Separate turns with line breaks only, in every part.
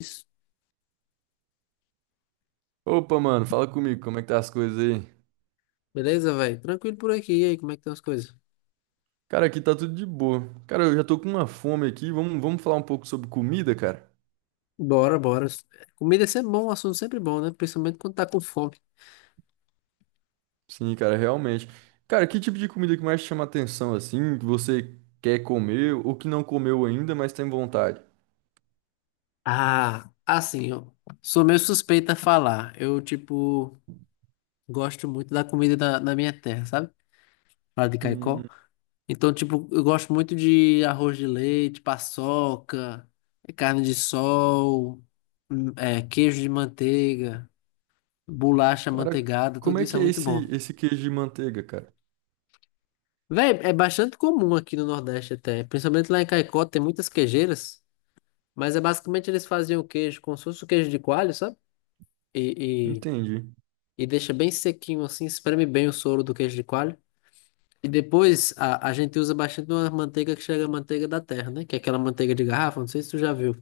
Isso.
Opa, mano, fala comigo, como é que tá as coisas aí?
Beleza, velho? Tranquilo por aqui. E aí, como é que estão as coisas?
Cara, aqui tá tudo de boa. Cara, eu já tô com uma fome aqui. Vamos falar um pouco sobre comida, cara?
Bora, bora. Comida é sempre bom, um assunto é sempre bom, né? Principalmente quando tá com fome.
Sim, cara, realmente. Cara, que tipo de comida que mais te chama atenção, assim, que você quer comer ou que não comeu ainda, mas tem vontade?
Ah, assim, ó. Sou meio suspeito a falar. Eu, tipo, gosto muito da comida da minha terra, sabe? Lá de
Hum,
Caicó. Então, tipo, eu gosto muito de arroz de leite, paçoca, é, carne de sol, é, queijo de manteiga, bolacha
cara,
manteigada,
como
tudo
é
isso é
que é
muito bom.
esse queijo de manteiga, cara?
Véi, é bastante comum aqui no Nordeste até, principalmente lá em Caicó tem muitas queijeiras, mas é basicamente eles faziam o queijo como se fosse o queijo de coalho, sabe? E,
Entendi.
e, e deixa bem sequinho assim, espreme bem o soro do queijo de coalho. E depois a gente usa bastante uma manteiga que chega a manteiga da terra, né? Que é aquela manteiga de garrafa, não sei se tu já viu.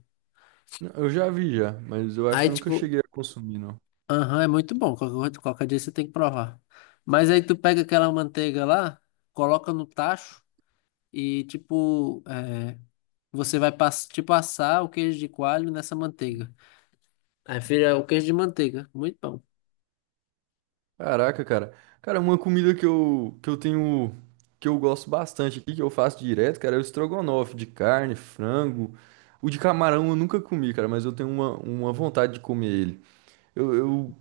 Não, eu já vi já, mas eu acho
Aí
que eu nunca
tipo,
cheguei a consumir, não.
aham, é muito bom, qualquer, qualquer dia você tem que provar. Mas aí tu pega aquela manteiga lá, coloca no tacho e tipo, é, você vai passar o queijo de coalho nessa manteiga. Aí vira o queijo de manteiga. Muito bom.
Caraca, cara. Cara, uma comida que eu tenho, que eu gosto bastante aqui, que eu faço direto, cara, é o estrogonofe de carne, frango. O de camarão eu nunca comi, cara, mas eu tenho uma vontade de comer ele. Eu, eu,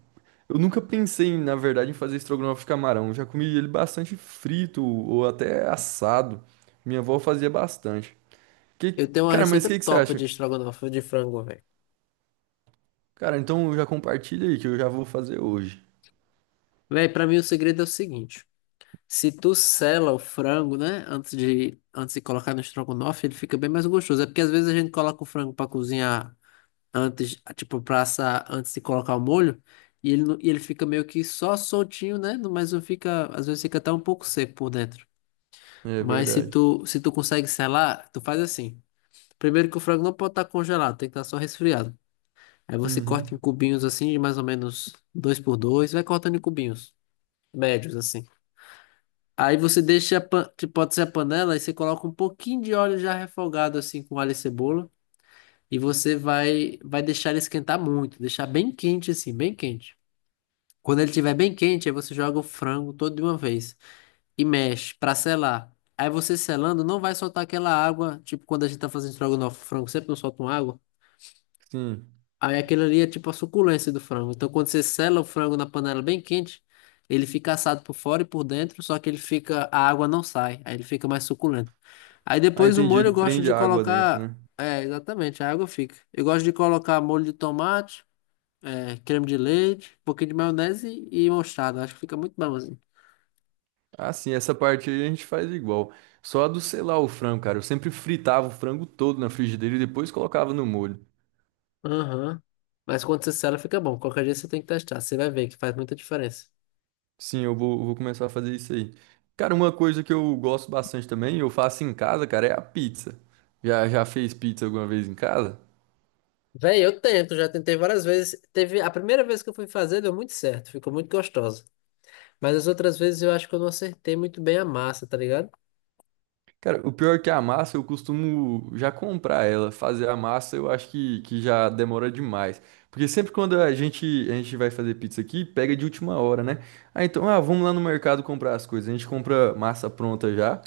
eu nunca pensei, em, na verdade, em fazer estrogonofe de camarão. Eu já comi ele bastante frito ou até assado. Minha avó fazia bastante. Que,
Eu tenho uma
cara, mas o
receita
que que você
top
acha?
de estrogonofe de frango, velho.
Cara, então já compartilha aí que eu já vou fazer hoje.
Velho, pra mim o segredo é o seguinte. Se tu sela o frango, né, antes de colocar no estrogonofe, ele fica bem mais gostoso. É porque às vezes a gente coloca o frango pra cozinhar antes, tipo, pra assar antes de colocar o molho, e ele, não- e ele fica meio que só soltinho, né, mas não fica, às vezes fica até um pouco seco por dentro.
É
Mas se
verdade.
tu, se tu consegue selar, tu faz assim. Primeiro que o frango não pode estar congelado, tem que estar só resfriado. Aí você corta em
Uhum.
cubinhos assim, de mais ou menos dois por dois, vai cortando em cubinhos médios assim. Aí você deixa, que pode ser a panela, e você coloca um pouquinho de óleo já refogado assim com alho e cebola, e você vai deixar ele esquentar muito, deixar bem quente assim, bem quente. Quando ele estiver bem quente, aí você joga o frango todo de uma vez e mexe para selar. Aí você selando não vai soltar aquela água, tipo quando a gente tá fazendo estrogonofe, o frango sempre não solta uma água.
Sim.
Aí aquilo ali é tipo a suculência do frango. Então quando você sela o frango na panela bem quente, ele fica assado por fora e por dentro, só que ele fica, a água não sai, aí ele fica mais suculento. Aí
Ah,
depois o
entendi.
molho
Ele
eu gosto
prende
de
a água dentro,
colocar,
né?
é, exatamente, a água fica. Eu gosto de colocar molho de tomate, é, creme de leite, um pouquinho de maionese e mostarda. Acho que fica muito bom assim.
Ah, sim, essa parte aí a gente faz igual. Só a do selar o frango, cara. Eu sempre fritava o frango todo na frigideira e depois colocava no molho.
Aham. Mas quando você sela fica bom. Qualquer dia você tem que testar, você vai ver que faz muita diferença.
Sim, eu vou começar a fazer isso aí. Cara, uma coisa que eu gosto bastante também, eu faço em casa, cara, é a pizza. Já fez pizza alguma vez em casa?
Véi, eu tento, já tentei várias vezes. Teve a primeira vez que eu fui fazer, deu muito certo, ficou muito gostosa. Mas as outras vezes eu acho que eu não acertei muito bem a massa, tá ligado?
Cara, o pior é que a massa eu costumo já comprar ela. Fazer a massa eu acho que já demora demais. Porque sempre quando a gente vai fazer pizza aqui, pega de última hora, né? Ah, então, ah, vamos lá no mercado comprar as coisas. A gente compra massa pronta já.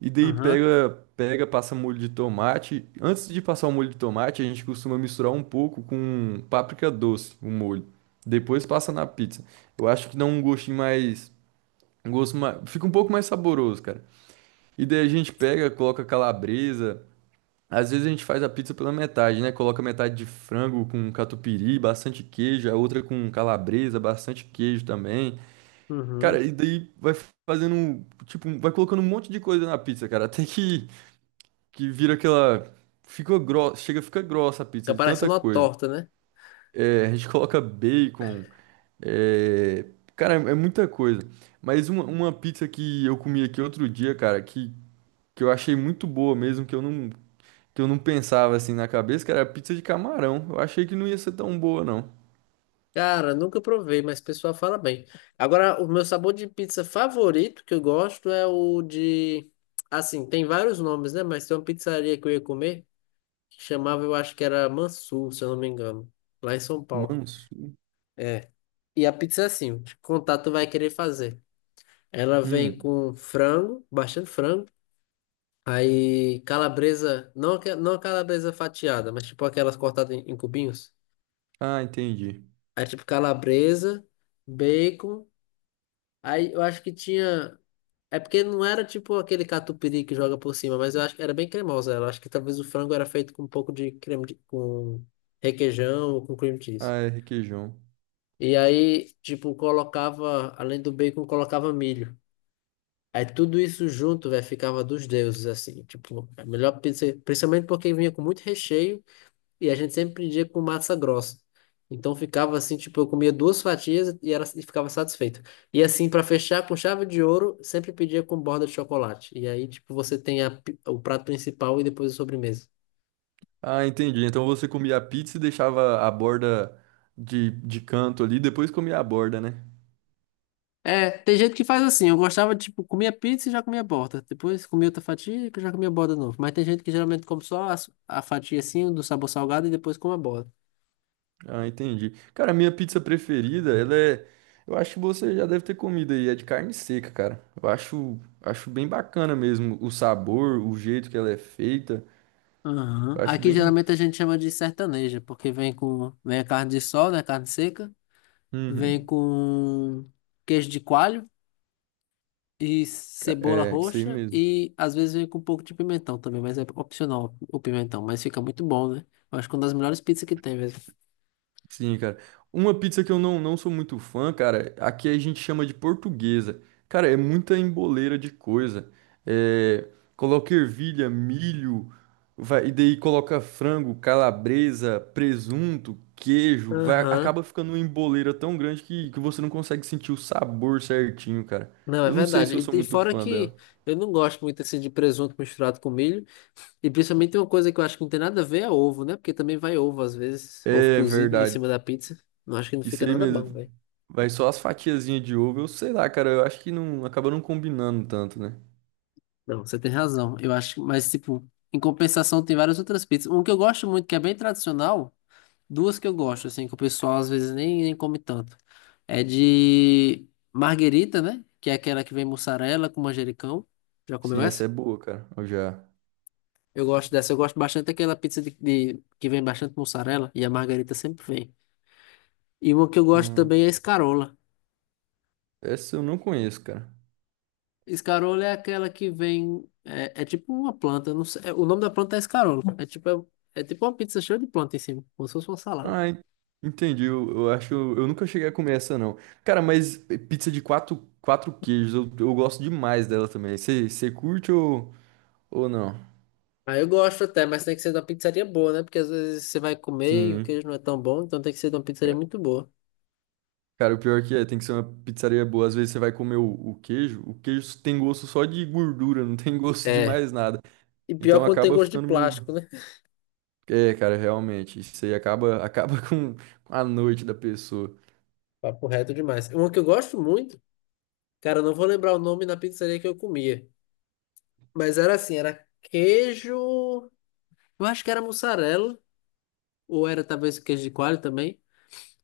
E daí
Aham,
passa molho de tomate. Antes de passar o molho de tomate, a gente costuma misturar um pouco com páprica doce, o molho. Depois passa na pizza. Eu acho que dá um gostinho mais. Um gosto mais. Fica um pouco mais saboroso, cara. E daí a gente pega, coloca calabresa. Às vezes a gente faz a pizza pela metade, né? Coloca metade de frango com catupiry, bastante queijo, a outra com calabresa, bastante queijo também.
uhum.
Cara, e daí vai fazendo, um, tipo, vai colocando um monte de coisa na pizza, cara, até que vira aquela fica grossa, chega, fica grossa a pizza
Fica
de tanta
parecendo uma
coisa.
torta, né?
É, a gente coloca bacon, é, cara, é muita coisa. Mas uma pizza que eu comi aqui outro dia, cara, que eu achei muito boa mesmo, que eu não pensava assim na cabeça, que era pizza de camarão. Eu achei que não ia ser tão boa, não.
Cara, nunca provei, mas o pessoal fala bem. Agora, o meu sabor de pizza favorito que eu gosto é o de. Assim, tem vários nomes, né? Mas tem uma pizzaria que eu ia comer que chamava, eu acho que era Mansur, se eu não me engano, lá em São Paulo.
Manso.
É. E a pizza é assim, de contato vai querer fazer. Ela vem
Hum.
com frango, bastante frango. Aí calabresa, não, não a calabresa fatiada, mas tipo aquelas cortadas em cubinhos.
Ah, entendi.
Aí tipo calabresa, bacon. Aí eu acho que tinha. É porque não era tipo aquele catupiry que joga por cima, mas eu acho que era bem cremosa ela. Eu acho que talvez o frango era feito com um pouco de creme de... com requeijão ou com cream cheese.
Ah, é requeijão.
E aí, tipo, colocava, além do bacon, colocava milho. Aí tudo isso junto, velho, ficava dos deuses, assim. Tipo, a melhor pizza, principalmente porque vinha com muito recheio e a gente sempre pedia com massa grossa. Então ficava assim, tipo, eu comia duas fatias e, era, e ficava satisfeito. E assim, para fechar com chave de ouro, sempre pedia com borda de chocolate. E aí, tipo, você tem o prato principal e depois a sobremesa.
Ah, entendi. Então você comia a pizza e deixava a borda de canto ali, depois comia a borda, né?
É, tem gente que faz assim. Eu gostava, tipo, comia pizza e já comia borda. Depois comia outra fatia e já comia borda de novo. Mas tem gente que geralmente come só a fatia assim, do sabor salgado e depois come a borda.
Ah, entendi. Cara, a minha pizza preferida, ela é. Eu acho que você já deve ter comido aí, é de carne seca, cara. Eu acho, acho bem bacana mesmo o sabor, o jeito que ela é feita.
Aham.
Eu acho
Aqui
bem.
geralmente a gente chama de sertaneja, porque vem a carne de sol, né, carne seca, vem
Uhum.
com queijo de coalho e
Ca-
cebola
é, isso aí
roxa
mesmo.
e às vezes vem com um pouco de pimentão também, mas é opcional o pimentão, mas fica muito bom, né? Eu acho que é uma das melhores pizzas que tem mesmo.
Sim, cara. Uma pizza que eu não sou muito fã, cara, aqui a gente chama de portuguesa. Cara, é muita emboleira de coisa. É, coloca ervilha, milho, vai, e daí coloca frango, calabresa, presunto, queijo. Vai,
Aham.
acaba ficando uma emboleira tão grande que você não consegue sentir o sabor certinho, cara.
Não, é
Eu não sei se eu
verdade.
sou
E
muito
fora
fã
que
dela.
eu não gosto muito assim de presunto misturado com milho. E principalmente tem uma coisa que eu acho que não tem nada a ver é ovo, né? Porque também vai ovo às vezes, ovo
É
cozido em
verdade.
cima da pizza. Não acho que não
Isso
fica
aí
nada
mesmo.
bom, velho.
Vai só as fatiazinhas de ovo. Eu sei lá, cara. Eu acho que não acaba não combinando tanto, né?
Não, você tem razão. Eu acho que, mas, tipo, em compensação, tem várias outras pizzas. Um que eu gosto muito, que é bem tradicional, duas que eu gosto, assim, que o pessoal às vezes nem come tanto. É de marguerita, né? Que é aquela que vem mussarela com manjericão. Já comeu
Sim,
essa?
essa é boa, cara. Eu já.
Eu gosto dessa. Eu gosto bastante daquela pizza que vem bastante mussarela e a marguerita sempre vem. E uma que eu gosto
Hum,
também é a escarola.
essa eu não conheço, cara.
Escarola é aquela que vem. É, é tipo uma planta. Eu não sei, é, o nome da planta é escarola. É tipo, é, é tipo uma pizza cheia de planta em cima, como se fosse uma salada.
Ah, en- entendi. Eu acho. Eu nunca cheguei a comer essa, não. Cara, mas pizza de quatro queijos, eu gosto demais dela também. Você curte ou não?
Aí eu gosto até, mas tem que ser de uma pizzaria boa, né? Porque às vezes você vai comer e o
Sim.
queijo não é tão bom, então tem que ser de uma pizzaria
Ca-
muito boa.
cara, o pior que é, tem que ser uma pizzaria boa. Às vezes você vai comer o, o queijo tem gosto só de gordura, não tem gosto de
É.
mais nada.
E pior
Então
quando tem
acaba
gosto de
ficando meio.
plástico, né?
É, cara, realmente. Isso aí acaba com a noite da pessoa.
Papo reto demais. Uma que eu gosto muito, cara, eu não vou lembrar o nome da pizzaria que eu comia. Mas era assim, era queijo. Eu acho que era mussarela, ou era talvez queijo de coalho também.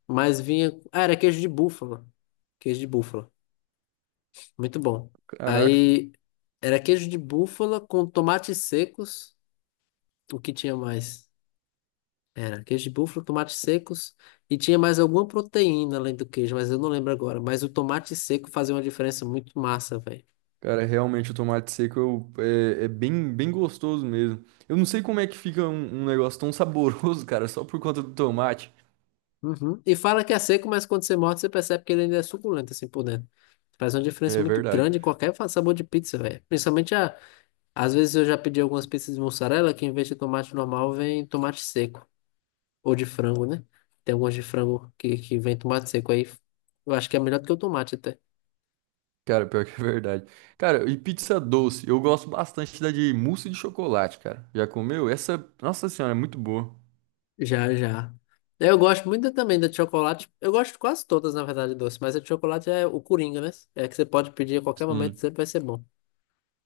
Mas vinha. Ah, era queijo de búfala. Queijo de búfala. Muito bom.
Caraca.
Aí era queijo de búfala com tomates secos. O que tinha mais? Era queijo de búfala, tomates secos. E tinha mais alguma proteína além do queijo, mas eu não lembro agora. Mas o tomate seco fazia uma diferença muito massa, velho.
Cara, realmente o tomate seco eu- é, é bem, bem gostoso mesmo. Eu não sei como é que fica um, um negócio tão saboroso, cara, só por conta do tomate.
Uhum. E fala que é seco, mas quando você morde, você percebe que ele ainda é suculento assim por dentro. Faz uma diferença
É
muito
verdade.
grande em qualquer sabor de pizza, velho. Principalmente a, às vezes eu já pedi algumas pizzas de mussarela que em vez de tomate normal vem tomate seco. Ou de frango, né? Tem algumas de frango que vem tomate seco aí. Eu acho que é melhor do que o tomate até.
Cara, pior que é verdade. Cara, e pizza doce? Eu gosto bastante da de mousse de chocolate, cara. Já comeu? Essa, nossa senhora, é muito boa.
Já, já. Eu gosto muito também da de chocolate. Eu gosto de quase todas, na verdade, doce. Mas a de chocolate é o coringa, né? É que você pode pedir a qualquer momento,
Sim.
sempre vai ser bom.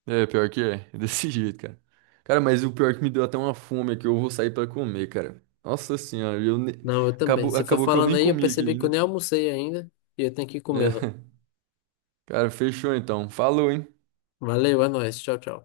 É, pior que é. É desse jeito, cara. Cara, mas o pior é que me deu até uma fome é que eu vou sair pra comer, cara. Nossa senhora, eu ne-
Não, eu também.
acabou,
Você foi
acabou que eu
falando
nem
aí, eu
comi aqui
percebi que eu
ainda.
nem almocei ainda. E eu tenho que
É.
comê-la.
Cara, fechou então. Falou, hein?
Valeu, é nóis. Tchau, tchau.